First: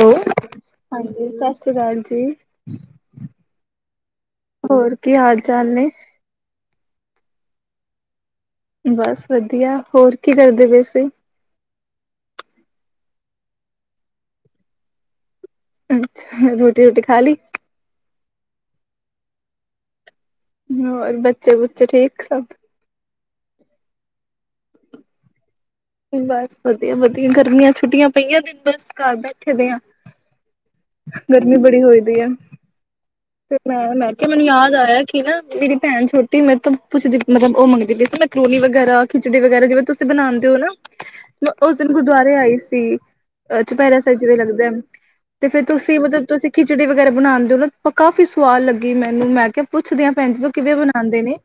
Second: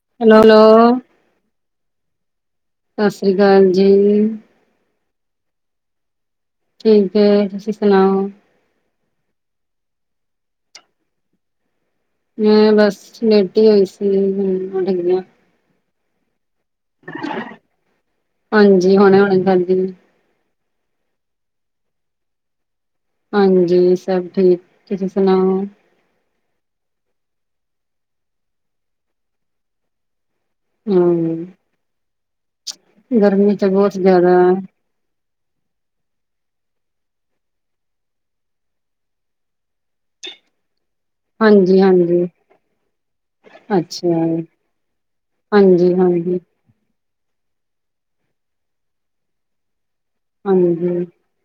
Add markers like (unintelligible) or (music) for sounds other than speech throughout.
ਲੋ hello hello ਹਾਂਜੀ ਸਤਿ ਸ਼੍ਰੀ ਅਕਾਲ ਜੀ। ਸਤਿ ਸ੍ਰੀ ਅਕਾਲ ਜੀ ਹੋਰ ਕੀ ਹਾਲ ਚਾਲ ਨੇ? ਠੀਕ ਏ ਤੁਸੀਂ ਸੁਣਾਓ? ਬਸ ਵਧੀਆ ਹੋਰ ਕੀ ਕਰਦੇ ਪਏ ਸੀਂ? ਮ ਬਸ ਲੇਟੀ ਹੀ ਹੋਈ ਸੀ, ਹੂਨ ਉੱਠਣ ਲਗੀਆਂ। ਅੱਛਾ, ਰੋਟੀ-ਰੋਟੀ ਖਾ ਲਈ? ਹਾਂਜੀ, ਹੋਣੇ-ਹੋਣੇ ਖਾਦੀ। ਹੋਰ ਬੱਚੇ-ਬੁੱਚੇ ਠੀਕ ਸਭ? ਹਾਂਜੀ, ਸਭ ਠੀਕ ਤੁਸੀਂ ਸੁਣਾਓ। ਬਸ ਵਧੀਆ-ਵਧੀਆ ਗਰਮੀਆਂ ਛੁੱਟੀਆਂ ਪਈਆਂ ਦਿਨ ਬਸ ਘਰ ਬੈਠੇ ਦੇ ਆ। ਹਮ ਗਰਮੀ ਬੜੀ ਹੋਈ ਦੀ ਐ। ਗਰਮੀ ਤੇ ਤਾਂ ਬਹੁਤ ਮੈਂ ਮੈਂ ਕਿਹਾ ਜ਼ਿਆਦਾ ਮੈਨੂੰ ਯਾਦ ਆਇਆ। ਨਾ ਮੇਰੀ ਭੈਣ ਛੋਟੀ ਮੈਂਰੇ ਤਾਂ ਪੁੱਛਦੀ ਮਤਲਬ ਉਹ ਮੰਗਦੀ ਪਈ ਸੀ। ਮੈਂਕੱਰੋਨੀ ਵਗੈਰਾ, ਖਿਚੜੀ ਵਗੈਰਾ ਜਿਵੇਂ ਤੁਸੀਂ ਬਣਾਦੇ ਓ ਨਾ ਮੈਂ ਉਸ ਹਾਂਜੀ ਦਿਨ ਹਾਂਜੀ ਗੁਰਦੁਆਰੇ ਆਈ ਸੀ, ਚੁਪਹਿਰਾ ਅੱਛਾ ਸਾਹਿਬ ਜਿਵੇਂ ਲੱਗਦਾ। ਤੇ ਫੇਰ ਹਾਂਜੀ ਤੁਸੀਂ ਮਤਲਬ ਹਾਂਜੀ ਤੁਸੀਂ ਖਿਚੜੀ ਵਗੈਰਾ ਬਣਾਦੇ ਹੋ ਨਾ ਕਾਫ਼ੀ ਸਵਾਦ ਲੱਗੀ ਮੈਨੂੰ ਮੈਂ ਕਿਹਾ ਪੁੱਛਦੀ ਆ ਪੈਣ ਜੀ ਨੂੰ ਕਿਵੇਂ ਹਾਂਜੀ ਬਣਾਦੇ ਨੇ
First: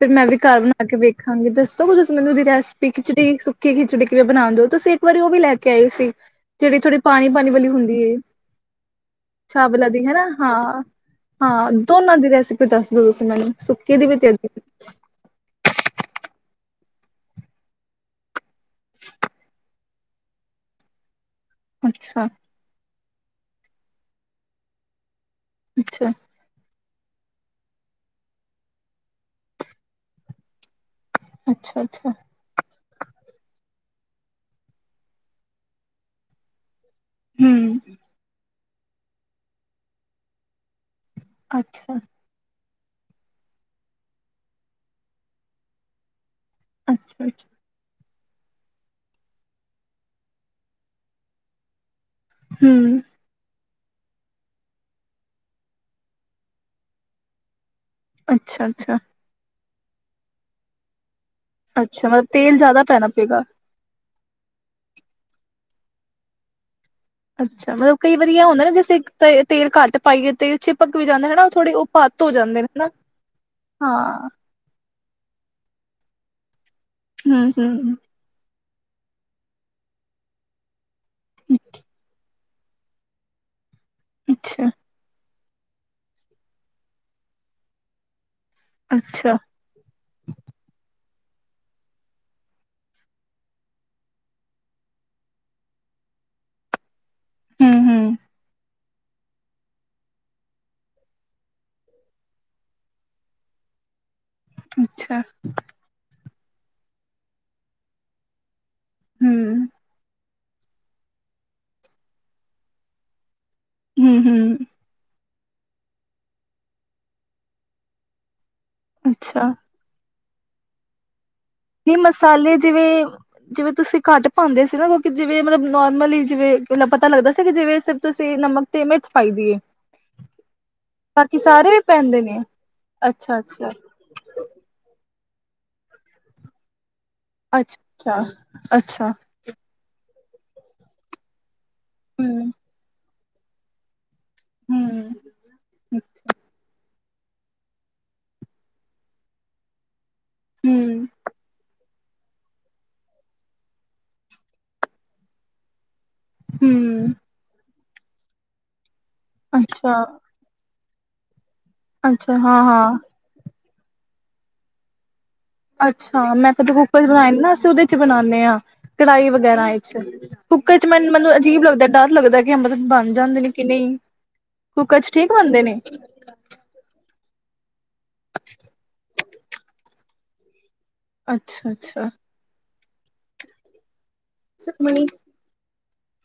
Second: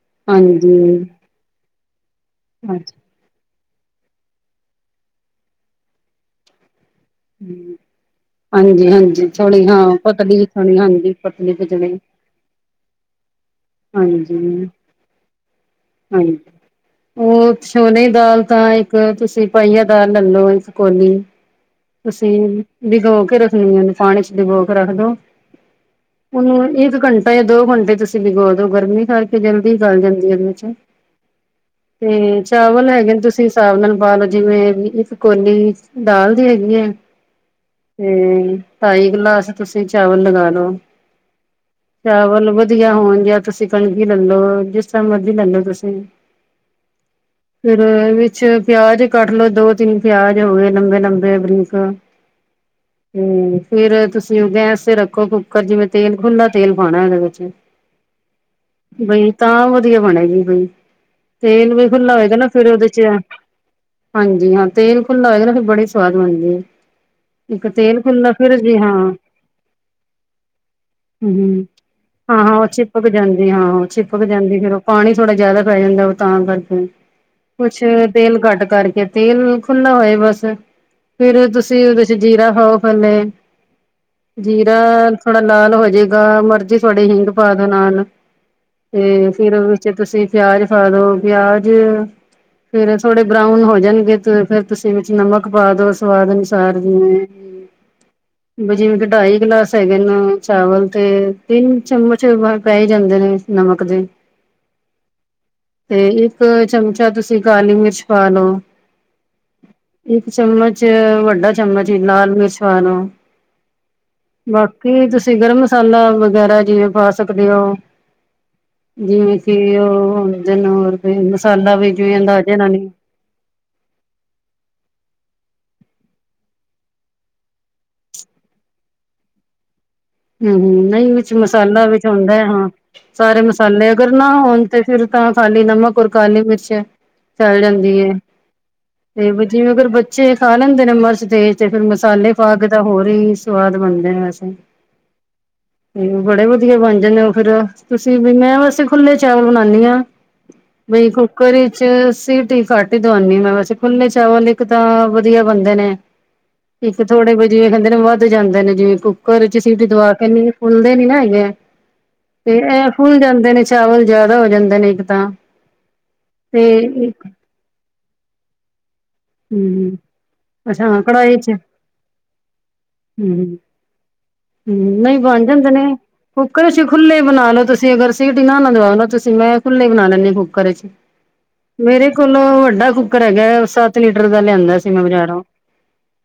ਫਿਰ ਮੈਂ ਵੀ ਘਰ ਬਣਾ ਕੇ ਹਾਂਜੀ ਵੇਖਾਂ ਹਾਂਜੀ, ਦੱਸੋਗੇ ਮੈਨੂੰ ਇਹਦੀ ਰੈਸਿਪੀ ਅੱਛਾ ਖਿਚੜੀ ਸੁੱਕੀ ਖਿਚੜੀ ਕਿਵੇਂ ਬਣਾਉਣ ਦਿਓ, ਤੁਸੀਂ ਇੱਕ ਵਾਰੀ ਉਹ ਵੀ ਲੈ ਕੇ ਆਏ ਸੀ। ਜਿਹੜੀ ਥੋੜੀ ਪਾਣੀ-ਪਾਣੀ ਵਾਲੀ ਹੁੰਦੀ ਐ, ਹਾਂਜੀ ਹਾਂਜੀ ਥੋੜੀ ਹਾਂ ਚਾਵਲਾਂ ਆਲੀ ਹੈਨਾ ਪਤਲੀ ਥੋੜੀ ਹਾਂ, ਹਾਂਜੀ ਪਤਲੀ ਹਾਂ ਖਿਚੜੀ ਦੋਨਾਂ ਦੀ ਰੈਸਿਪੀ ਦੱਸ ਦੋ ਤੁਸੀਂ ਮੈਨੂੰ, ਸੁੱਕੀ ਦੀ ਵੀ ਤੇ ਹਾਂਜੀ ਇਹਦੀ ਹਾਂਜੀ। ਉਹ ਸੋਨੇ ਦੀ ਦਾਲ ਤਾਂ ਇੱਕ ਤੁਸੀਂ ਪਾਈਆ ਦਾਲ ਲੈਲੋ ਇੱਕ ਕੋਲੀ। ਅੱਛਾ ਤੁਸੀਂ ਬੀਗੋ ਕੇ ਰੱਖਣੀ ਏ, ਪਾਣੀ ਚ ਬੀਗੋ ਕੇ ਰੱਖ ਦੋ। ਅੱਛਾ ਉਹਨੂੰ ਇਕ ਘੰਟਾ ਇਹ ਦੋ ਘੰਟੇ ਤੁਸੀਂ ਭਿਗੋ ਦੋ ਗਰਮੀ ਕਰਕੇ ਜਲਦੀ ਗਲ ਜਾਂਦੀ ਹੈ ਉਹਦੇ ਚ। ਅੱਛਾ ਅੱਛਾ ਤੇ ਚਾਵਲ ਹੈਗੇ ਨੇ ਤੁਸੀਂ ਹਿਸਾਬ ਨਾਲ ਪਾ ਲਓ ਜਿਵੇਂ ਇੱਕ ਕੋਲੀ ਦਾਲ ਦੀ ਹੈਗੀ ਐ। ਹਮ ਤੇ ਢਾਈ ਗਲਾਸ ਤੁਸੀਂ ਚਾਵਲ ਲਗਾ ਲਓ ਅੱਛਾ। ਚਾਵਲ ਵਧੀਆ ਹੋਣ ਜਾਂ ਤੁਸੀਂ ਕਣਕ ਲੈਲੋ, ਜਿਸ ਤਰ੍ਹਾਂ ਮਰਜ਼ੀ ਕਰ ਲਓ ਤੁਸੀਂ। ਅੱਛਾ-ਅੱਛਾ। ਫੇਰ ਵਿੱਚ ਪਿਆਜ ਕੱਟ ਲੋੋ, ਦੋ-ਤਿੰਨ ਪਿਆਜ ਹੋ ਗਏ ਲੰਬੇ-ਲੰਬੇ ਬਰੀਕ ਹਾਂ। ਹੂੰ ਤੇ ਫੇਰ ਤੁਸੀਂ ਉਹ ਗੈਸ ਤੇ ਰੱਖੋ ਕੁੱਕਰ ਜਿਵੇਂ ਤੇਲ ਖੂਦਾਂ ਤੇਲ ਪਾਣਾ ਉਹਦੇ ਵਿੱਚ। ਅੱਛਾ ਅੱਛਾ ਬਈ ਤਾਂ ਵਧੀਆ ਬਣੇਗੀ ਬਈ ਤੇਲ ਵੀ ਅੱਛਾ ਖੁੱਲਾ ਮਤਲਬ ਹੋਏਗਾ ਨਾ ਤੇਲ ਫੇਰ ਜ਼ਿਆਦਾ ਉਹਦੇ ਪੈਣਾ ਚ ਪਏਗਾ ਹਾਂਜੀ ਹਾਂ ਤੇਲ ਖੁੱਲਾ ਹੋਏਗਾ ਨਾ ਫਿਰ ਬੜੀ ਸਵਾਦ ਬਣਦੀ ਐ। ਅੱਛਾ, ਮਤਲਬ ਕਈ ਵਾਰੀ ਆ ਹੁੰਦਾ ਨਾ ਜੀ ਹਾਂ ਜੇੇ ਤੇਲ ਘੱਟ ਪਾਈਏ, ਤੇਲ ਛਿਪਕ ਵੀ ਜਾਂਦਾ ਹੈਨਾ ਉਹ ਥੋੜੇ ਓ ਹਾਂ-ਹਾਂ ਉਹ ਚਿਪਕ ਜਾਂਦੀ ਹਾਂ-ਹਾਂ ਉਹ ਚਿਪਕ ਹਾਂ। ਜਾਂਦੀ ਫਿਰ ਉਹ ਪਾਣੀ ਥੋੜਾ ਜਿਆਦਾ ਪੈ ਜਾਂਦਾ, ਉਹ ਤਾਂ ਕਰਦੇ ਹੂੰ ਕੁਛ ਹੂੰ ਤੇਲ ਘੱਟ ਕਰਕੇ, ਤੇਲ ਖੁਲਾੱ ਹੋਏ ਬਸ ਫੇਰ ਤੁਸੀਂ ਉਹਦੇ ਚ ਜੀਰਾ ਪਾਓ ਪਹਿਲੇ, ਅੱਛਾ ਜੀਰਾ ਥੋੜਾ ਲਾਲ ਹੋਜਾਏਗਾ, ਮਰਜ਼ੀ ਤੋਹਾਡੀ ਹਿੰਗ ਪਾ ਦੋ ਨਾਲ ਤੇ ਅੱਛਾ ਫੇਰ ਜੇ ਤੁਸੀਂ ਪਿਆਜ ਪਾਦੋ, ਪਿਆਜ ਫੇਰ ਥੋੜੇ ਬਰਾਊਨ ਹੋ ਜਾਣਗੇ ਤੇ ਫੇਰ ਤੁਸੀਂ ਵਿੱਚ ਨਮਕ ਪਾ ਦੋ ਸਵਾਦ ਅਨੁ ਸਾਰ ਜਿਵੇ, ਹੂੰ ਹੂੰ ਜਿਵੇਂ ਕਿ ਢਾਈ ਗਿਲਾਸ ਹੈਗਨ ਚਾਵਲ ਤੇ ਤਿੰਨ ਚਮਚ ਪੈ ਹੀ ਜਾਂਦੇ ਨੇ ਨਮਕ ਦੇ ਅੱਛਾ ਤੇ ਇੱਕ ਚਮਚਾ ਤੁਸੀਂ ਕਾਲੀ ਮਿਰਚ ਪਾ ਲਓ। ਹੂੰ ਚਮਚ ਵੱਡਾ ਚਮਚ ਹੀ ਲਾਲ ਮਿਰਚ ਪਾ ਲਓ ਹੂੰ ਹੂੰ ਬਾਕ ਕੀ ਤੁਸੀਂ ਗਰਮ ਮਸਾਲਾ ਵਗੈਰਾ, ਜਿਵੇਂ ਪਾ ਸਕਦੇ ਹੋ। ਜਿਵੇਂ ਅੱਛਾ ਕਿ ਉਹ ਹੋਦੇ ਨ ਮਸਾਲਾ ਵੀ ਨਹੀਂ ਜਿਵੇਂ ਮਸਾਲੇ ਅਂਦਾਜੇ ਨਾਲ ਜਿਵੇਂ ਇ ਜਿਵੇਂ ਤੁਸੀਂ ਘੱਟ ਪਾਉਂਦੇ ਸੀ ਨਾ, ਕਿਉਂਕਿ ਜਿਵੇਂ ਮਤਲਬ ਨੋਰਮਲੀ ਜਿਵੇਂ ਪਤਾ ਲੱਗਦਾ ਸੀ ਜਿਵੇਂ ਸ ਤੁਸੀਂ ਨਮਕ ਤੇ ਮਿਰਚ ਪਾਈ ਦੀ ਏ। ਹੂੰ-ਹੂੰ ਨਹੀਂ ਵਿੱਚ ਬਾਕੀ ਸਾਰੇ ਵੀ ਮਸਾਲਾ ਵਿੱਚ ਪੈਂਦੇ ਹੁੰਦਾ ਨੇ ਹਾਂ ਅੱਛਾ ਸਾਰੇ ਅੱਛਾ ਮਸਾਲੇ ਅਗਰ ਨਾ ਹੋਣ ਤੇ ਫੇਰ ਤਾਂ ਖਾਲੀ ਨਮਕ ਔਰ ਕਾਲੀ ਮਿਰਚ ਹੈ। ਚਲ ਜਾਂਦੀ ਹੈ, ਅੱਛਾ ਅੱਛਾ ਤੇ ਜਿਵੇਂ ਅਗਰ ਬ ਬੱਚੇ ਖਾ ਲੈਂਦੇ ਨੇ ਮਿਰਚ ਦੇ ਤੇ ਫਿਰ ਮਸਾਲੇ ਹੂੰ ਪਾਕੇ ਤਾਂ ਹੋਰ ਹੀ ਸਵਾਦ ਬਣਦੇ ਆ ਵੇਸੈ। ਹੂੰ, ਬੜੇ ਵਧੀਆ ਬਣ ਜਾਂਦੇ ਉਹ ਫਿਰ ਤੁਸੀਂ ਵੀ ਮੈਂ ਵੈਸੇ ਖੁੱਲੇ ਚਾਵਲ ਬਣਾਨੀ ਆ। ਹੂੰ ਬਈ ਕੁੱਕਰ ਵਿਚ ਸੀਟੀ ਘਟ ਹੀ ਦਵਾਨੀ ਹਾਂ ਮੈਂ। ਵੈਸੇ ਖੁੱਲੇ ਚਾਵਲ ਹੀ ਅੇਕ ਤਾਂ ਵਧੀਆ ਬੰਦੇ ਨੇ। ਇੱਕ ਹੂੰ ਥੋੜੇ ਬਇ ਜਿਵੇਂ ਕਹਿੰਦੇ ਨੇ ਵੱਧ ਜਾਂਦੇ ਨੇ, ਜਿਵੇਂ ਕੁੱਕਰ ਚ ਸੀਟੀ ਅੱਛਾ ਦਵਾ ਕੇ ਨੀ ਦੇਖ ਫੁੱਲਦੇ ਨੀ ਨਾ ਹੈਗੇ ਆ, ਅੱਛਾ ਤੇ ਹਾਂ ਇਹ ਹਾਂ ਫੁੱਲ ਜਾਂਦੇ ਨੇ ਚਾਵਲ ਜਿਆਦਾ ਹੋ ਜਾਂਦੇ ਨੇ, ਇੱਕ ਤਾਂ। ਅੱਛਾ ਮੈਂ ਕਦੇ ਕੁੱਕਰ ਚ ਤੇ ਬਣਾਏ ਨਹੀਂ ਨਾ, ਅਸੀਂ ਉਹਦੇ ਚ ਬਣਾਉਦੇ ਹਾਂ ਕੜਾਹੀ ਵਗ਼ੈਰਾ ਹੂੰ ਵਿੱਚ। ਕੁੱਕਰ ਚ ਮੈ ਅੱਛਾ ਮੈਨੂੰ ਮਤਲਵ ਕੜਾਹੀ ਚ ਅਜੀਬ ਲੱਗਦਾ, ਡਰ ਲੱਗਦਾ ਕਿ ਮਤਲਬ ਬਣ ਜਾਂਦੇ ਨੇ ਕਿ ਨਹੀਂ। ਮ ਕੁੱਕਰ ਚ ਨਹੀਂ ਠੀਕ ਬਣ ਬਣਦੇ ਜਾਂਦੇ ਨੇ, ਕੁੂੱਕਰ ਚ ਖੁੱਲੇ ਬਣਾ ਲ ਲੋ ਤੁਸੀਂ ਅਗਰ ਸਿਟੀ ਨਾ ਦਵਾਣਾ ਤੁਸੀਂ। ਮੈਂ ਖੁੱਲੇ ਬਣਾ ਲੈਂਨੀ ਹਾ ਕੁੱਕਰ ਚ, ਅੱਛਾ ਅੱਛਾ ਮੇਰੇ ਕੋਲ ਵੱਡਾ ਕੁੱਕਰ ਹੈਗਾ। ਉਸ ਸਾ ਤ ਲੀਟਰ ਦਾ ਲਿਆਂਦਾ ਸੀ ਮੈਂ ਬਜ਼ਾਰੋਂ,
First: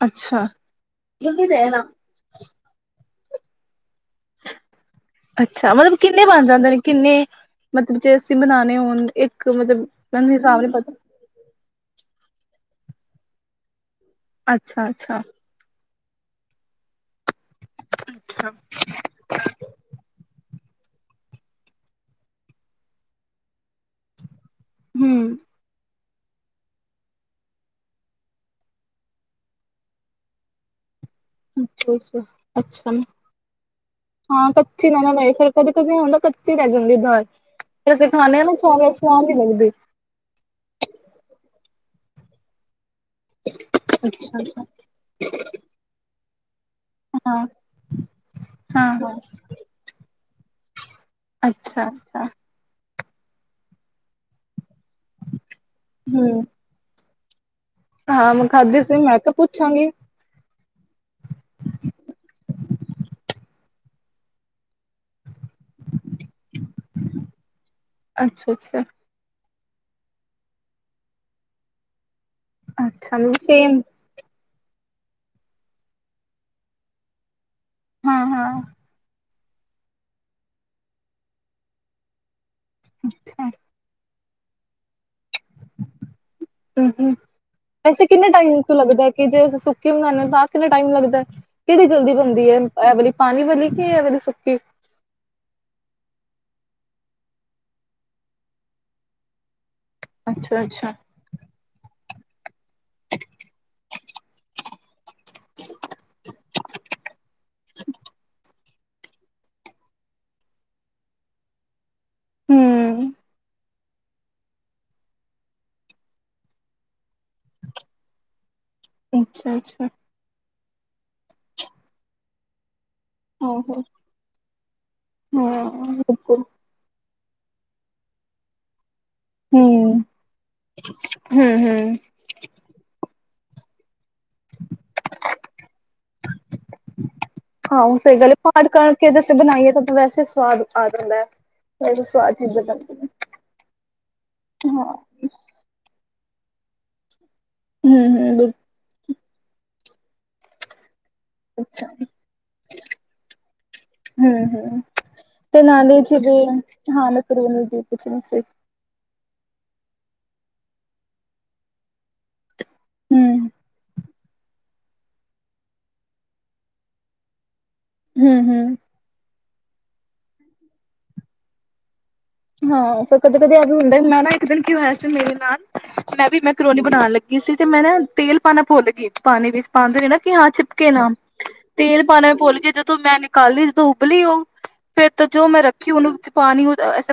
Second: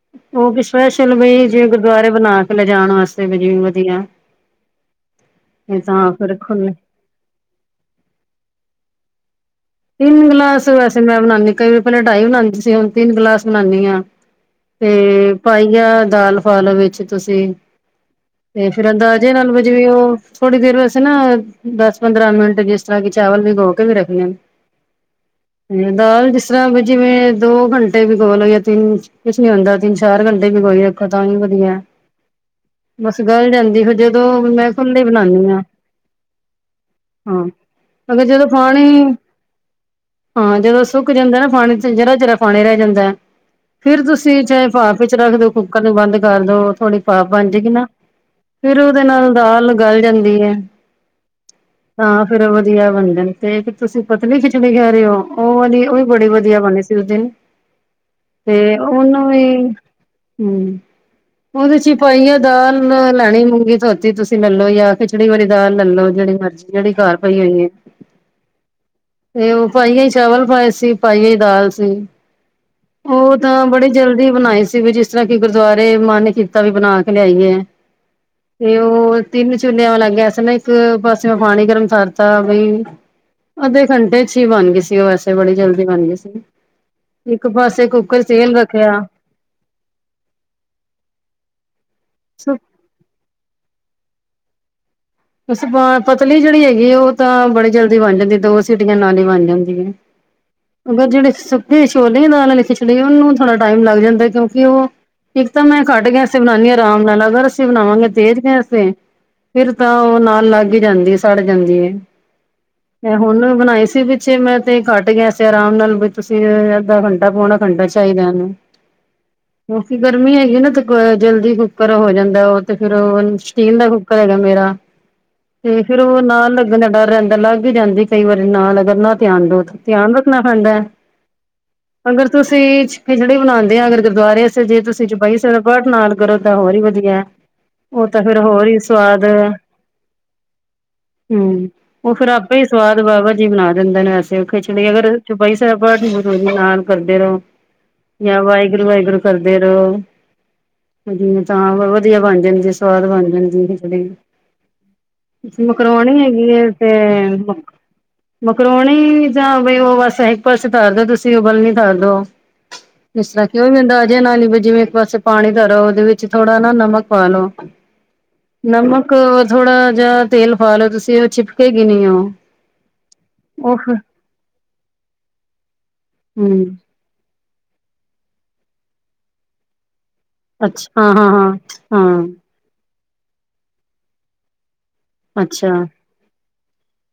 ਅੱਛਾ ਉਹ ਸਪੈਸ਼ਲ ਵੀ ਜਿਵੇਂ ਗੁਰਦੁਆਰੇ ਬਣਾ ਕੇ ਲਿਜਾਣ ਵਾਸਤੇ ਵੀ ਜਿਵੇਂ ਵਧੀਆ। ਅੱਛਾ ਮਤਲਬ ਤਾਂ ਕਿੰਨੇ ਫਿਰ ਬਣ ਜਾਂਦੇ ਖੁੱਲੇ ਨੇ, ਕਿੰਨੇ ਮਤਲਬ ਜੇ ਅਸੀਂ ਬਨਾਉਣੇ ਹੋਣ, ਇੱਕ ਮਤਲਬ ਤਿੰਨ ਮੈਨੂੰ ਹਿਸਾਬ ਨੀ ਗਿਲਾਸ ਵੈਸੇ ਪਤਾ ਮੈਂ ਬਣਾਉਦੀ ਕਈ ਪਹਿਲਾਂ ਢਾਈ ਬਣਾਉਂਦੀ ਸੀ ਹੁਣ ਤਿੰਨ ਗਿਲਾਸ ਬਣਾਉਦੀ ਹਾਂ ਅੱਛਾ ਅੱਛਾ। ਤੇ ਪਾਈਆ ਦਾਲ ਪਾਲੋ ਵਿੱਚ ਤੁਸੀਂ, ਤੇ ਫੇਰ ਅੰਦਾਜ਼ੇ ਨਾਲ ਜਿਵੇਂ ਉਹ ਥੋੜ੍ਹੀ ਦੇਰ ਵੈਸੇ ਨਾ ਦਸ ਪੰਦਰਾਂ ਮਿੰਟ ਜਿਸ ਤਰ੍ਹਾਂ ਕਿ ਚਾਵਲ ਬੀਗੋ ਕੇ ਵੀ ਰਖਦੇ। ਹੂੰ- ਦਾਲ ਜਿਸ ਤਰਾਂ ਵੀ ਜਿਵੇਂ ਦੋ ਘੰਟੇ ਭਿਗੋਲੋ ਯਾ ਤਿੰਨ ਕੁਛ ਨੀ ਹੋਂਦਾ ਤਿੰਨ, ਚਾਰ ਘੰਟੇ ਭਿਗੋਏ ਹੈਂ। ਤਾਂ ਹੀ ਵਧੀਆ। ਅੱਛਾ ਅੱਛਾ ਅੱਛਾ ਬਸ ਗੱਲ ਜਾਂਦੀ ਸੀ ਜਦੋਂ ਹਾਂ ਮੈਂ ਕੱਚੀ ਨਾ ਖੁਲੇ ਨਾ ਰਹੇ ਬਣਾਉਦੀ ਫੇਰ ਹਾਂ ਕਦੇ ਕਦੇ ਹੁੰਦਾ ਕੱਚੀ ਰਹਿ ਜਾਂਦੀ ਦਾਲ, ਹਾਂ ਫੇਰ ਅਸੀਂ ਅਗਰ ਖਾਣੇ ਹਾਂ ਜਦੋਂ ਨਾ ਖਾਨ ਪਾਣੀ ਚ ਸਵਾਦ ਨੀ ਲੱਗਦੀ। ਹਾਂ ਜਦੋਂ ਸੁੱਕ ਜਾਂਦਾ ਨਾ ਪਾਣੀ, ਜਰਾ-ਜਰਾ ਪਾਣੀ ਰਹਿ ਜਾਂਦਾ। ਫੇਰ ਅੱਛਾ ਤੁਸੀਂ ਅੱਛਾ। ਚਾਹੇ ਪਾਫ਼ ਵਿੱਚ ਰੱਖ ਦਿਓ, ਕੁੱਕਰ ਨੂੰ ਬੰਦ ਕਰ ਦੋ ਥੋੜੀ ਪਾਫ ਹਾਂ ਬਣ ਜਾਏਗੀ ਨਾ। ਫੇਰ ਉਹਦੇ ਹਾਂ ਹਾਂ ਨਾਲ ਦਾਲ ਉ ਗਲ ਜਾਂਦੀ ਹੈ। ਅੱਛਾ। ਅੱਛਾ ਹਾਂ ਫੇਰ ਵਧੀਆ ਬਣ ਜਾਂਦੀ। ਤੇ ਤੁਸੀਂ ਪਤਲੀ ਖਿੱਚੜੀ ਕਹਿ ਰਹੇ ਹੋ। ਉਹ ਵਾਲੀ ਉਹ ਵੀ ਬੜੀ ਹੂੰ ਵਧੀਆ ਬਣੀ ਸੀ। ਉਸ ਦਿਨ ਹਾਂ ਮੈਂ ਤੇ ਖਾਧੀ ਸੀ ਮੈਂ ਉਹਨੂੰ ਕਿਹਾ ਵੀ, ਪੁੱਛਾਂਗੀ। ਹੂੰ। ਉਹਦੇ ਚ ਹੀ ਪਾਈਆ ਦਾਲ ਲੈਣੀ ਮੂੰਗੀ ਧੋਤੀ ਤੁਸੀਂ ਲੈ ਲੋ ਜਾਂ ਖਿਚੜੀ ਵਾਲੀ ਦਾਲ ਲੈ ਲੋ ਜਿਹੜੀ ਮਰਜ਼ੀ। ਜਿਹੜੀ ਘਰ ਪਈ ਹੋਈ ਏ। ਅੱਛਾ ਅੱਛਾ। ਤੇ ਉਹ ਪਾਈਆਂ ਹੀ ਚਾਵਲ ਪਾਏ ਸੀ, ਪਾਈਆਂ ਹੀ ਦਾਲ ਸੀ, ਅੱਛਾ ਉਹ ਤਾਂ ਸੇਮ ਬੜੇ ਜਲਦੀ ਬਣਾਈ ਸੀ, ਵੀ ਜਿਸ ਤਰਾਂ ਕਿ ਗੁਰਦੁਆਰੇ ਮਨ ਕੀਤਾ ਵੀ ਬਣਾ ਕੇ ਲਿਆਈਏ। ਹਾਂ ਹਾਂ ਤੇ ਉਹ ਤਿੰਨ ਚੁਨਿਆਂ ਵਾਲਾ ਗੈਸ ਦੇ, ਲੱਗ ਇੱਕ ਪਾਸੇ ਮੈਂ ਪਾਣੀ ਗਰਮ ਥਰਤਾ ਬਈ, ਅੱਛਾ (unintelligible) ਅੱਧੇ ਘੰਟੇ ਚ ਹੀ ਬਣ ਗਈ ਸੀਗੀ। ਵੈਸੇ ਬੜੀ ਜਲਦੀ ਬਣ ਗਈ ਸੀਗੀ। ਹੂੰ ਹੂੰ ਇੱਕ ਪਾਸੇ ਵੈਸੇ ਕੁੱਕਰ ਕਿੰਨੇ ਤੇੇਲ ਟਾਈਮ ਤੋਂ ਰੱਖਿਆ, ਲੱਗਦਾ ਕਿ ਜੇ ਅਸੀਂ ਸੁੱਕੇ ਬਨਾਦੇ ਤਾਂਹ ਕਿੰਨਾ ਟਾਈਮ ਲੱਗਦਾ, ਕਿਹੜੀ ਜਲਦੀ ਬਣਦੀ ਹੈ। ਇਹ ਵਾਲੀ ਪਾਣੀ ਵਾਲਲੀ, ਕਿ ਇਹ ਵਾਲੀ ਸੁੱਕੀ। ਬ ਪਤਲੀ ਜਿਹੜੀ ਹੈਗੀ। ਉਹ ਤਾਂ ਬੜੀ ਜਲਦੀ ਬਣ ਜਾਂਦੀ ਏ, ਦੋ ਸੀਟੀਆਂ ਨਾਲ ਹੀ ਬਣ ਜਾਂਦੀ ਹੈ। ਅੱਛਾ ਅੱਛਾ। ਅਗਰ ਜਿਹੜੇ ਸੁੱਕੇ ਛੋਲ ਦਾਲ ਖਿਚੜ ਉਹਨੂੰ ਥੋੜਾ ਟਾਈਮ ਲੱਗ ਜਾਂਦਾ। ਕਿਉਂਕਿ ਉਹ, ਇੱਕ ਤਾਂ ਮੈਂ ਕੱਟ ਕੇ ਅਸੀੇ ਬਣਾਉਦੀ ਹਾਂ ਆਰਾਮ ਨਾਲ, ਅਗਰ ਅਸੀਂ ਬਣਾਵਾਂਗੇ ਤੇਜ਼ ਗੈਸ ਤੇ ਫਿਰ ਤਾਂ ਉਹ ਨਾਲ ਲੱਗ ਜਾਂਦੀ, ਸੜ ਜਾਂਦੀ ਏ, ਹੂੰ ਹੁਣ ਬਣਾਈ ਸੀ ਵੀ ਅੱਛੇ ਮੈਂ ਤੇ ਕੱਟ ਗਿਆ ਸੀ ਆਰਾਮ ਨਾਲ ਵੀ ਤੁਸੀਂ ਅਧਾ ਘੰਟਾ, ਪਾਉਣਾ ਘੰਟਾ ਚਾਹੀਦਾ ਇਹਨੂੰ ਅੱਛਾ, ਅੱਛਾ ਕਿਉਂਕਿ ਗਰਮੀ ਹੈਗੀ ਨਾ ਤੇ ਜਲਦੀ ਕੁੱਕਰ ਹੋ ਜਾਂਦਾ, ਉਹ ਤੇ ਫਿਰ ਸਟੀਲ ਆਹੋ ਦਾ ਕੁੱਕਰ ਹੈਗਾ ਮੇਰਾ ਹਾਂ ਤੇ ਫੇਰ ਉਹ ਬਿਲਕੁਲ ਨਾਲ ਲੱਗਣ ਦਾ ਡਰ ਰਹਿੰਦਾ ਲੱਗ ਹੀ ਜਾਂਦੀ ਕਈ ਵਾਰੀ ਨਾ ਲਗ ਨਾ ਧਿਆਨ ਦ ਹੂੰ ਧਿਆਨ ਰੱਖਣਾ ਪੈਂਦਾ ਐਰ ਹੂੰ ਹੂੰ ਅਗਰ ਤੁਸੀਂ ਖਿਚੜੀ ਬਣਾਂਦੇ ਆ ਅਗਰ ਦੁਬਾਰੇ ਜੇ ਤੁਸੀਂ ਚੁਪੈਈ ਸਾਹਿਬ ਦਾ ਪਾਠ ਨਾਲ ਕਰੋ, ਤਾਂ ਹੋਰ ਹੀ ਵਧੀਆ ਉਹ ਤਾਂ, ਫੇਰ ਹੋਰ ਹੀ ਸਵਾਦ ਇਹ ਤਾਂ ਵੈਸੇ ਸਵਾਦ ਆ ਜਾਂਦਾ ਹਮ, ਵੈਸੇ ਉਹ ਫੇਰ ਸਵਾਦ ਆਪੇ ਚੀਜ਼ਾਂ ਹੀ ਸਵਾਦ ਬਣਦੀਆਂ ਨੇ ਬਾਬਾ ਜੀ ਬਣਾ ਦਿੰਦੇ ਨੇ ਵੈਸੇ ਹਾਂ ਖਿਚੜੀ ਅਗਰ ਚੌਪਈ ਸਾਹਿਬ ਪਾਠ ਨਾਲ ਕਰਦੇ ਰਓ ਹਮ ਹਮ ਜਾਂ ਬਿਲ ਵਾਏਗੁਰੂ-ਵਾਏਗੁਰੂ ਕਰਦੇ ਰਓ। ਹ ਅੱਛਾ ਤਾਂ ਵਧੀਆ ਬਣ ਜਾਣਗੇ ਜ ਸਵਾਦ ਬਣ ਜਾਣ ਜ ਖਿਚੜੀ ਹਮ, ਹਮ ਤੇ ਨਾਲੇ ਮਕਰੋਨੀ ਜਿਵੇਂ ਹੈਗੀ ਤੇ। ਹਾਂ ਮੈਕਰੋਨੀ ਦੀ ਪੁੱਛਣੀ ਸੀ ਮ (unintelligible) ਕਰੋਣੀ ਜਾਂ ਬਈ ਉਹ ਬਸ ਇੱਕ ਪਾਸੇ ਧਥਰ ਦਿੰਦੀ ਤੁਸੀਂ ਉਗਲ ਨ ਧਾਰ ਦਿਨੋਂ ਇਸ ਤਰ੍ਹਾਂ ਹਮ ਕਿ ਉਹ ਅੰਦਾਜ਼ੇ ਨਾਲ ਜਿਵੇਂ ਇੱਕ ਪਾਸੇ ਪਾਣੀ ਧਰੋ, ਉਹਦੇ ਵਿੱਚ ਥੋੜਾ ਨਾ ਨਮਕ ਪਾ ਲਓ ਹਮ ਹਮ ਨਮਕ, ਥੋੜਾ ਜਿਹਾ ਤੇਲ ਪਾ ਲੋ, ਤੁਸੀਂ ਉਹ ਚਿਪਕੇਗੀ ਨੀ ਉਹ ਹਾਂ, ਫਿਰ ਕਦੇ- ਕਦੇ ਆ ਵੀ ਉਹ ਹੁੰਦੇ, ਮੈਂ ਨਾ ਇੱਕ ਦਿਨ ਕੀ ਹੋਇਆ ਸੀ ਮੇਰੇ ਨਾਲ, ਮੈਂ ਵੀ ਹਮ ਮੈਕਰੋਨੀ ਬਣਾਉਣ ਲੱਗੀ। ਇਸੇ 'ਚ ਮੈਂ ਨਾ ਤੇਲ ਪਾਉਣਾ ਭੁਲ ਗਈ, ਪਾਣੀ ਵਿੱਚ ਪਾਉਂਦੇ ਨਾ ਕਿ ਹਾਂ ਚਿਪਕੇ ਅੱਛਾ ਨਾ, ਹਾਂ ਹਾਂ ਹਾਂ ਤੇਲ ਪਾਉਣਾ ਹਾਂ ਭੁਲ ਕੇ, ਜਦੋਂ ਮੈਂ ਕੀ ਜਦ ਉਬਲੀ ਉਹ, ਫਿਰ ਤਾਂ ਜੋ ਮੈਂ ਅੱਛਾ ਰੱਖੀ ਉਹਨੂੰ ਪਾਣੀ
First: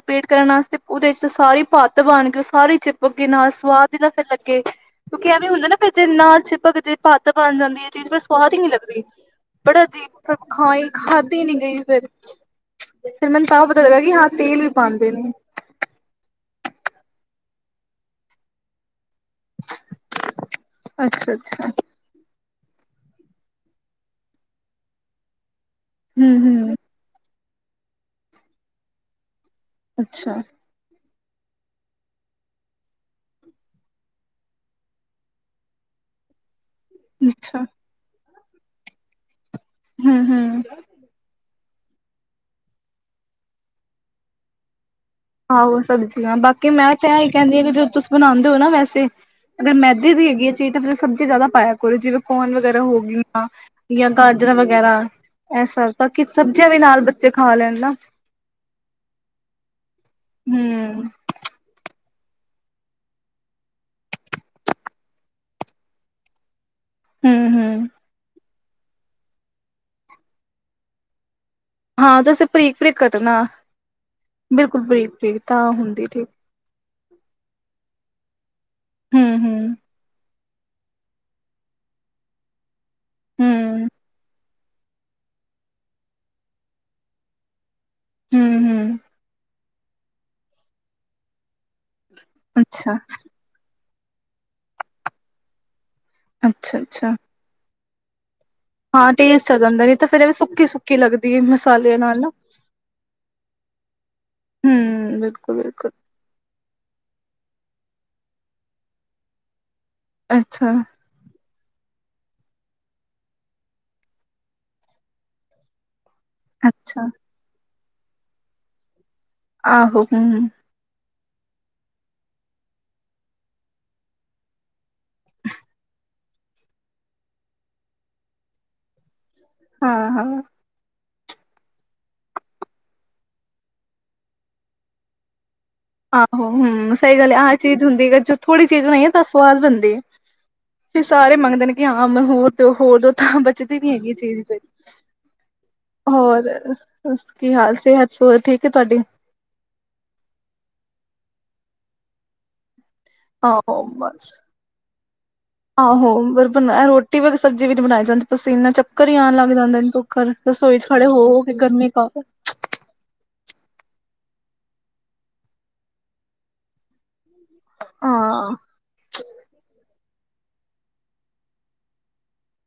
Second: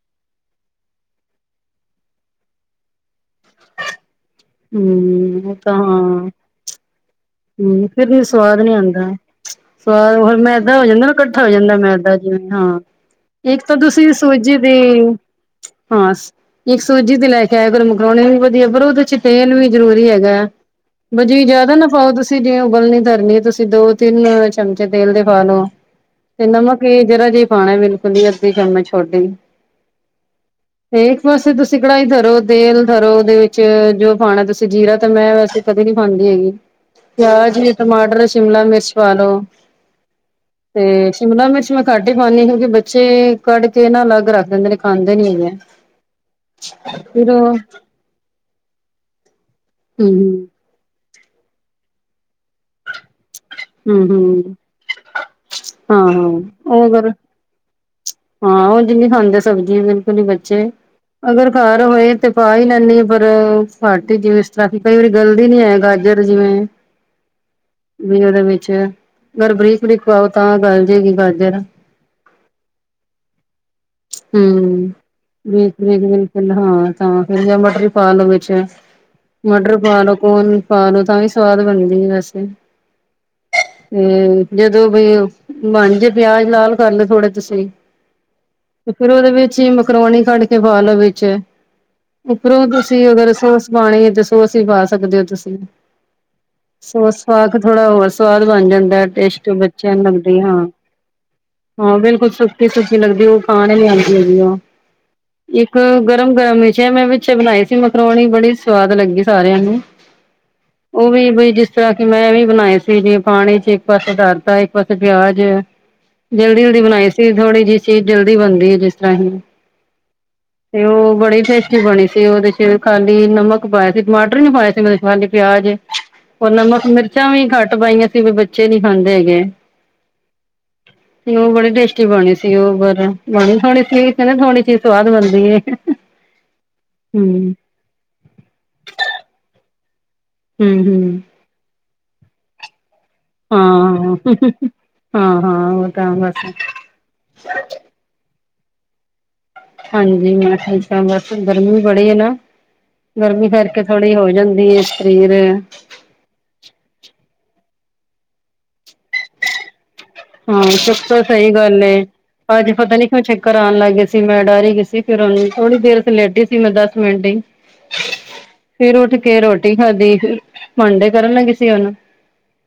ਪੇਟ ਕਰਨ ਵਾਸਤੇ ਉਹਦੇ 'ਚ ਸਾਰੀ ਪਾਤਰ ਬਣ ਗ ਉਹ ਸਾਰੀ ਚਿਪਕ ਨਾਲ ਸਵਾਦ ਤਾਂ ਫਿਰ ਲੱਗੇ ਕਿਉਂਕਿ ਹਮ ਐਵੇਂ ਉਹ ਹੁੰਦਾ ਤਾਂ ਨਾ, ਜੇ ਹਾਂ ਨਾ ਚਿਪਕ ਜੇ ਭਤ ਬਣ ਜਾਂਦੀ ਇਹ ਚੀਜ਼ ਪਰ ਸਵਾਦ ਹੀ ਨੀ ਲੱਗਦੀ, ਬੜਾ ਸਵਾਦ ਅਜੀਬ ਹੋਰ ਮੈਦਾ ਹੋ ਖਾਈ ਜਾਂਦਾ ਨਾ ਖਾਧੀ ਇਕੱਠਾ ਹੋ ਨੀ ਜਾਂਦਾ ਗਈ ਫਿਰ ਮੈਦਾ ਹਾਂ, ਫਿਰ ਮੈਨੂੰ ਇੱਕ ਤਾਂ ਪਤਾ ਲੱਗਾ ਕਿ ਤੁਸੀਂ ਹਾਂ ਸੂਜੀ ਤੇਲ ਵੀ ਦੇ ਪਾਉਂਦੇ ਨੇ ਹਾਂ, ਇੱਕ ਸੂਜੀ ਦੇ ਲੈ ਕੇ ਆਇਆ ਕਰ ਮੈਕਰੋਨੀ ਵੀ ਵਧੀਆ, ਪਰ ਉਹਦੇ 'ਚ ਤੇਲ ਵੀ ਜਰੂਰੀ ਹੈਗਾ, ਅੱਛਾ ਬਜੀ ਅੱਛਾ ਜਿਆਦਾ ਨਾ ਪਾਓ। ਤੁਸੀਂ ਜਿਵੇਂ ਉਬਲਣੀ ਧਰਨੀ ਹੈ, ਤੁਸੀਂ ਦੋ ਤਿੰਨ ਚਮਚੇ ਤੇਲ ਦੇ ਪਾ ਲਓ, ਹਮ ਤੇ ਹਮ ਨਮਕ। ਜੀ ਜਰਾ ਜੇ ਪਾਉਣਾ, ਬਿਲਕੁਲ ਅੱਧੀ ਚਮਚ ਛੋਟੀ। ਅੱਛਾ। ਤੇ ਇੱਕ ਪਾਸੇ ਤੁਸੀਂ ਕੜਾਹੀ ਧਰੋ, ਤੇਲ ਧਰੋ ਉਹਦੇ ਵਿੱਚ ਜੋ ਪਾਉਣਾ ਤੁਸੀਂ ਜੀਰਾ ਤੇ ਮੈਂ ਵੈਸੇ ਕਦੇ ਨੀ ਪਾਉਂਦੀ ਹੈਗੀ ਪਿਆਜ ਅੱਛਾ ਵੀ, ਟਮਾਟਰ, ਸ਼ਿਮਲਾ ਮਿਰਚ ਪਾ ਲੋ, ਹਮ ਹਮ ਤੇ ਸ਼ਿਮਲਾ ਮਿਰਚ ਮ। ਘੱਟ ਹੀ ਪਾਉਂਦੀ, ਕਿਉਂਕਿ ਬੱਚੇ ਕੱਢ ਕੇ ਨਾ ਅਲੱਗ ਰੱਖ ਦਿੰਦੇ ਨੇ ਖਾਂਦੇ ਨੀ ਹੈਗੇ ਆਹੋ ਸਬਜ਼ੀਆਂ, ਬਾਕੀ ਮੈਂ ਤਾਂ ਫਿਰ ਇਹੀ ਕਹਿੰਦੀ, ਉਹ ਕਿ ਜਦੋਂ ਤੁਸੀਂ ਬਣਾਉਂਦੇ ਹੋ ਨਾ ਵੈਸੇ, ਅਗਰ ਮੈਦੇ ਦੀ ਹੈਗੀ ਹੂੰ ਹੈ। ਚ ਤਾਂ ਸਬਜ਼ੀਆਂ ਜ਼ਿਆਦਾ ਪਾਇਆ ਕਰੋ, ਜਿਵੇਂ ਕੋਨ ਵਗੈਰਾ ਹੋ ਗਈ ਹੂੰ ਜਾਂ ਗਾਜਰਾਂ ਹੂੰ ਵਗੈਰਾ, ਇਹ ਸਭ ਹਾਂ ਤਾਂਕਿ ਹਾਂ ਸਬਜ਼ੀਆਂ ਵੀ ਉਹ ਨਾਲ ਅਗਰ ਬੱਚੇ ਖਾ ਲੈਣ ਨਾ। ਹਾਂ, ਉਂਝ ਨਹੀ ਖਾਂਦੇ ਸਬਜ਼ੀਆਂ ਬਿਲਕੁਲ ਹੀ ਬਚੇ ਹਮ ਅਗਰ ਘਰ ਹੋਏ ਤੇ ਪਾ ਹੀ ਲੈਂਦੀ ਆ ਪਰ, ਪਾਰਟੀ ਜਿਵੇਂ ਇਸ ਤਰ੍ਹਾਂ ਕਿ ਕਈ ਵਾਰੀ ਗਲਦੀ ਨਹੀਂ ਹੈ ਗਾਜਰ ਹੋਰ ਜਿਵੇਂ ਹਮ ਹਮ ਵੀ ਉਹਦੇ ਵਿੱਚ ਅਗਰ ਬਰੀਕ ਜਿਹੀ ਪਾਓ ਤਾਂ ਗੱਲ ਜਾਏਗੀ ਗਾਜਰ ਹਾਂ ਤੁਸੀ ਬਰੀਕ, ਬਰੀਕ ਕੱਟਣਾ ਬਿਲਕੁਲ ਹਮ, ਬਰੀਕ ਬਰੀਕ ਤਾਂ ਬਰੀਕ-ਬਰੀਕ ਹੁੰਦੀ ਠੀਕ ਬਿਲਕੁਲ ਹਾਂ ਤਾਂ ਫਿਰ ਮਟਰ ਪਾ ਲਓ ਵਿੱਚ ਹਮ ਹਮ ਮਟਰ ਪਾ ਲਓ ਕੋਨ। ਪਾ ਲਓ ਤਾਂ ਵੀ ਸਵਾਦ ਬਣਦੀ ਹੈ ਵੈਸੇ ਹਮ ਤੇ। ਜਦੋਂ ਵੀ ਬਣਜੇ ਪਿਆਜ ਲਾਲ ਕਰ ਲਓ, ਥੋੜਾ ਤੁਸੀਂ। ਹਮ, ਹਮ ਤੇ ਫੇਰ ਉਹਦੇ ਵਿੱਚ ਹੀ ਮੈਕਰੋਨੀ ਕੱਢ ਕੇ ਪਾ ਲੋ ਵਿੱਚ, ਉੱਪਰੋਂ ਅੱਛਾ ਤੁਸੀਂ ਅਗਰ ਸੋਸ ਪਾਉਣੀ ਤੇ ਸੋਸ ਹੀ ਪਾ ਸਕਦੇ ਹੋ ਤੁਸੀਂ, ਅੱਛਾ ਅੱਛਾ ਸੋਸ ਪਾ ਕੇ ਥੋੜਾ ਹੋਰ ਸਵਾਦ ਬਣ ਜਾਂਦਾ, ਹਾਂ ਟੇਸਟੀ ਟੇਸਟ ਆ ਜਾਂਦਾ ਬੱਚਿਆਂ ਨਹੀਂ ਨੂੰ ਤਾਂ ਫਿਰ ਐਵੇਂ ਲੱਗਦੀ ਹਾਂ, ਸੁੱਕੀ ਸੁੱਕੀ ਲੱਗਦੀ ਹੈ ਮਸਾਲੇ ਹਾਂ ਨਾਲ ਨਾ ਬਿਲਕੁਲ ਸਬਜ਼ੀ ਲੱਗਦੀ, ਉਹ ਖਾਣ ਲਈ ਆਂਦੀ ਹੈਗੀ ਆ, ਹਮ ਬਿਲਕੁਲ ਇੱਕ ਬਿਲਕੁਲ ਗਰਮ-ਗਰਮ ਮਸ਼ ਮੈਂ ਵਿੱਚੇ ਬਣਾਈ ਸੀ ਮਕਰੋਣੀ, ਬੜੀ ਸਵਾਦ ਲੱਗੀ ਸਾਰਿਆਂ ਨੂੰ। ਅੱਛਾ। ਉਹ ਵੀ ਬਈ ਜਿਸ ਤਰ੍ਹਾਂ ਕਿ ਮੈਂ ਵੀ ਬਣਾਏ ਸੀ, ਜੇ ਪਾਣੀ ਚ ਇੱਕ ਪਾਸੇ ਤਰਦਾ, ਇੱਕ ਪਾਸੇ ਪਿਆਜ। (unintelligible) ਜਲਦੀ-ਜਲਦੀ ਅੱਛਾ ਬਣਾਈ ਸੀ ਥੋੜ੍ਹੀ ਜੀ ਚੀਜ਼, ਜਲਦੀ ਬਣਦੀ ਐ ਜਿਸ ਤਰ੍ਹਾਂ ਹੀ। ਆਹੋ ਹੂੰ ਤੇ ਉਹ ਬੜੀ ਟੇਸਟੀ ਬਣੀ ਸੀ, ਉਹਦੇ ਚ ਖਾਲੀ ਨਮਕ ਪਾਇਆ ਸੀ, ਟਮਾਟਰ ਨੀ ਪਾਇਆ ਸੀ ਮੈਂ। ਵੰਨ ਪਿਆਜ ਉਹ ਨਮਕ, ਮਿਰਚਾਂ ਵੀ ਘੱਟ ਪਾਈਆਂ ਸੀ, ਵੀ ਬੱਚੇ ਨੀ ਖਾਂਦੇ ਹੈਗੇ। ਹਾਂ-ਹਾਂ। ਤੇ ਓਹ ਬੜੇ ਟੇਸ ਬਣੀ ਸੀ ਉਹ ਪਰ ਬਣੀ ਥੋੜੀ ਸੀ, ਕਿ ਨਾ ਥੋੜੀ ਚੀਜ਼ ਸਵਾਦ ਬਣਦੀ ਏ। ਆਹੋ ਹੂੰ ਸਹੀ ਗੱਲ ਐ, ਹੂੰ, ਆਹ ਚੀਜ਼ ਹੁੰਦੀ ਐ ਅਗਰ ਥੋੜ੍ਹੀ ਚੀਜ਼ ਬਣਾਈ ਐ, ਤਾਂ ਸਵਾਦ ਬਣਦੀ ਐ। ਹੂੰ, ਤੇ ਹੂੰ ਸਾਰੇ ਮੰਗਦੇ ਨੇ ਕਿ ਹਾਂ ਮੈਨੂੰ ਹੋਰ ਦੋ-ਹੋਰ ਦੋ, ਤਾਂ ਬਚਦੀ ਨੀ ਹੈਗੀ ਹਾਂ। ਚੀਜ਼ ਤੇ। ਹਾਂ, ਹਾਂ ਉਹ ਤਾਂ ਬਸ ਹੋਰ ਕੀ ਹਾਲ, ਅੱਜ ਸਿਹਤ ਠੀਕ ਐ ਥੋਡੀ। ਹਾਂਜੀ, ਮੈਂ ਠੀਕ ਹਾਂ, ਬਸ ਗਰਮੀ ਬੜੀ ਐ ਨਾ। ਗਰਮੀ ਕਰਕੇ ਆਹੋ ਥੋੜ੍ਹੀ ਹੋ ਬਸ ਜਾਂਦੀ ਐ ਸਰੀਰ ਆਹੋ ਫੇਰ ਬਣਾਇਆ ਰੋ ਕਈ ਵਾਰ ਸਬਜ਼ੀ ਵੀ ਨੀ ਬਣਾਈ ਜਾਂਦੀ, ਪਸੀਨਾ ਚੱਕਰ ਹੀ ਆਣ ਲੱਗ ਜਾਂਦੇ ਨੇ, ਤੂੰ ਕਰ ਹਾਂ ਰਸੋਈ ਚ ਖੜੇ ਚੁੱਕੋ ਹੋ ਹੋ ਸਹੀ ਗੇ ਗੱਲ ਗਰਮੀ ਏ। ਘੱਟ ਐ। ਅੱਜ ਪਤਾ ਨੀ ਕਿਉਂ ਚੱਕਰ ਆਉਣ ਲਾਗੇ ਸੀ, ਮੈਂ ਡਰ ਗਈ ਸੀ, ਫਿਰ ਉਹਨੂੰ ਥੋੜੀ ਦੇਰ ਲੇਟੀ ਸੀ ਮੈਂ ਦਸ ਮਿੰਟ ਹੀ। ਹਾਂ। ਫਿਰ ਉੱਠ ਕੇ ਰੋਟੀ ਖਾਧੀ, ਭਾਂਡੇ ਧਰਨ ਲੱਗੀ ਸੀ ਹੁਣ।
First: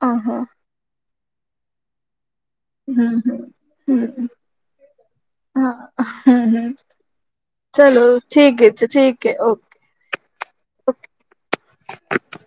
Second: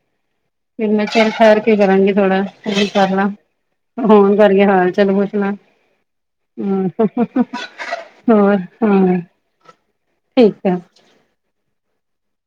ਆਹਾ। ਫਿਰ ਮੈਂ ਚੱਲ ਠਹਿਰ ਕੇ ਕਰਾਂਗੀ ਥੋੜਾ, ਹੋਰ ਕਰਲਾ। ਹੂੰ-ਹੂੰ ਹੂੰ ਫੋਨ ਕਰਕੇ ਹਾਲ ਚਾਲ ਪੁੱਛਣਾ, ਹਾਂ ਹੂੰ-ਹੂੰ ਹੂੰ ਚਲੋ ਹੋਰ ਠੀਕ ਹੈ ਜੀ ਹਾਂ, ਠੀਕ ਹੈ ਓਕੇ ਠੀਕ ਐ। (inaudible)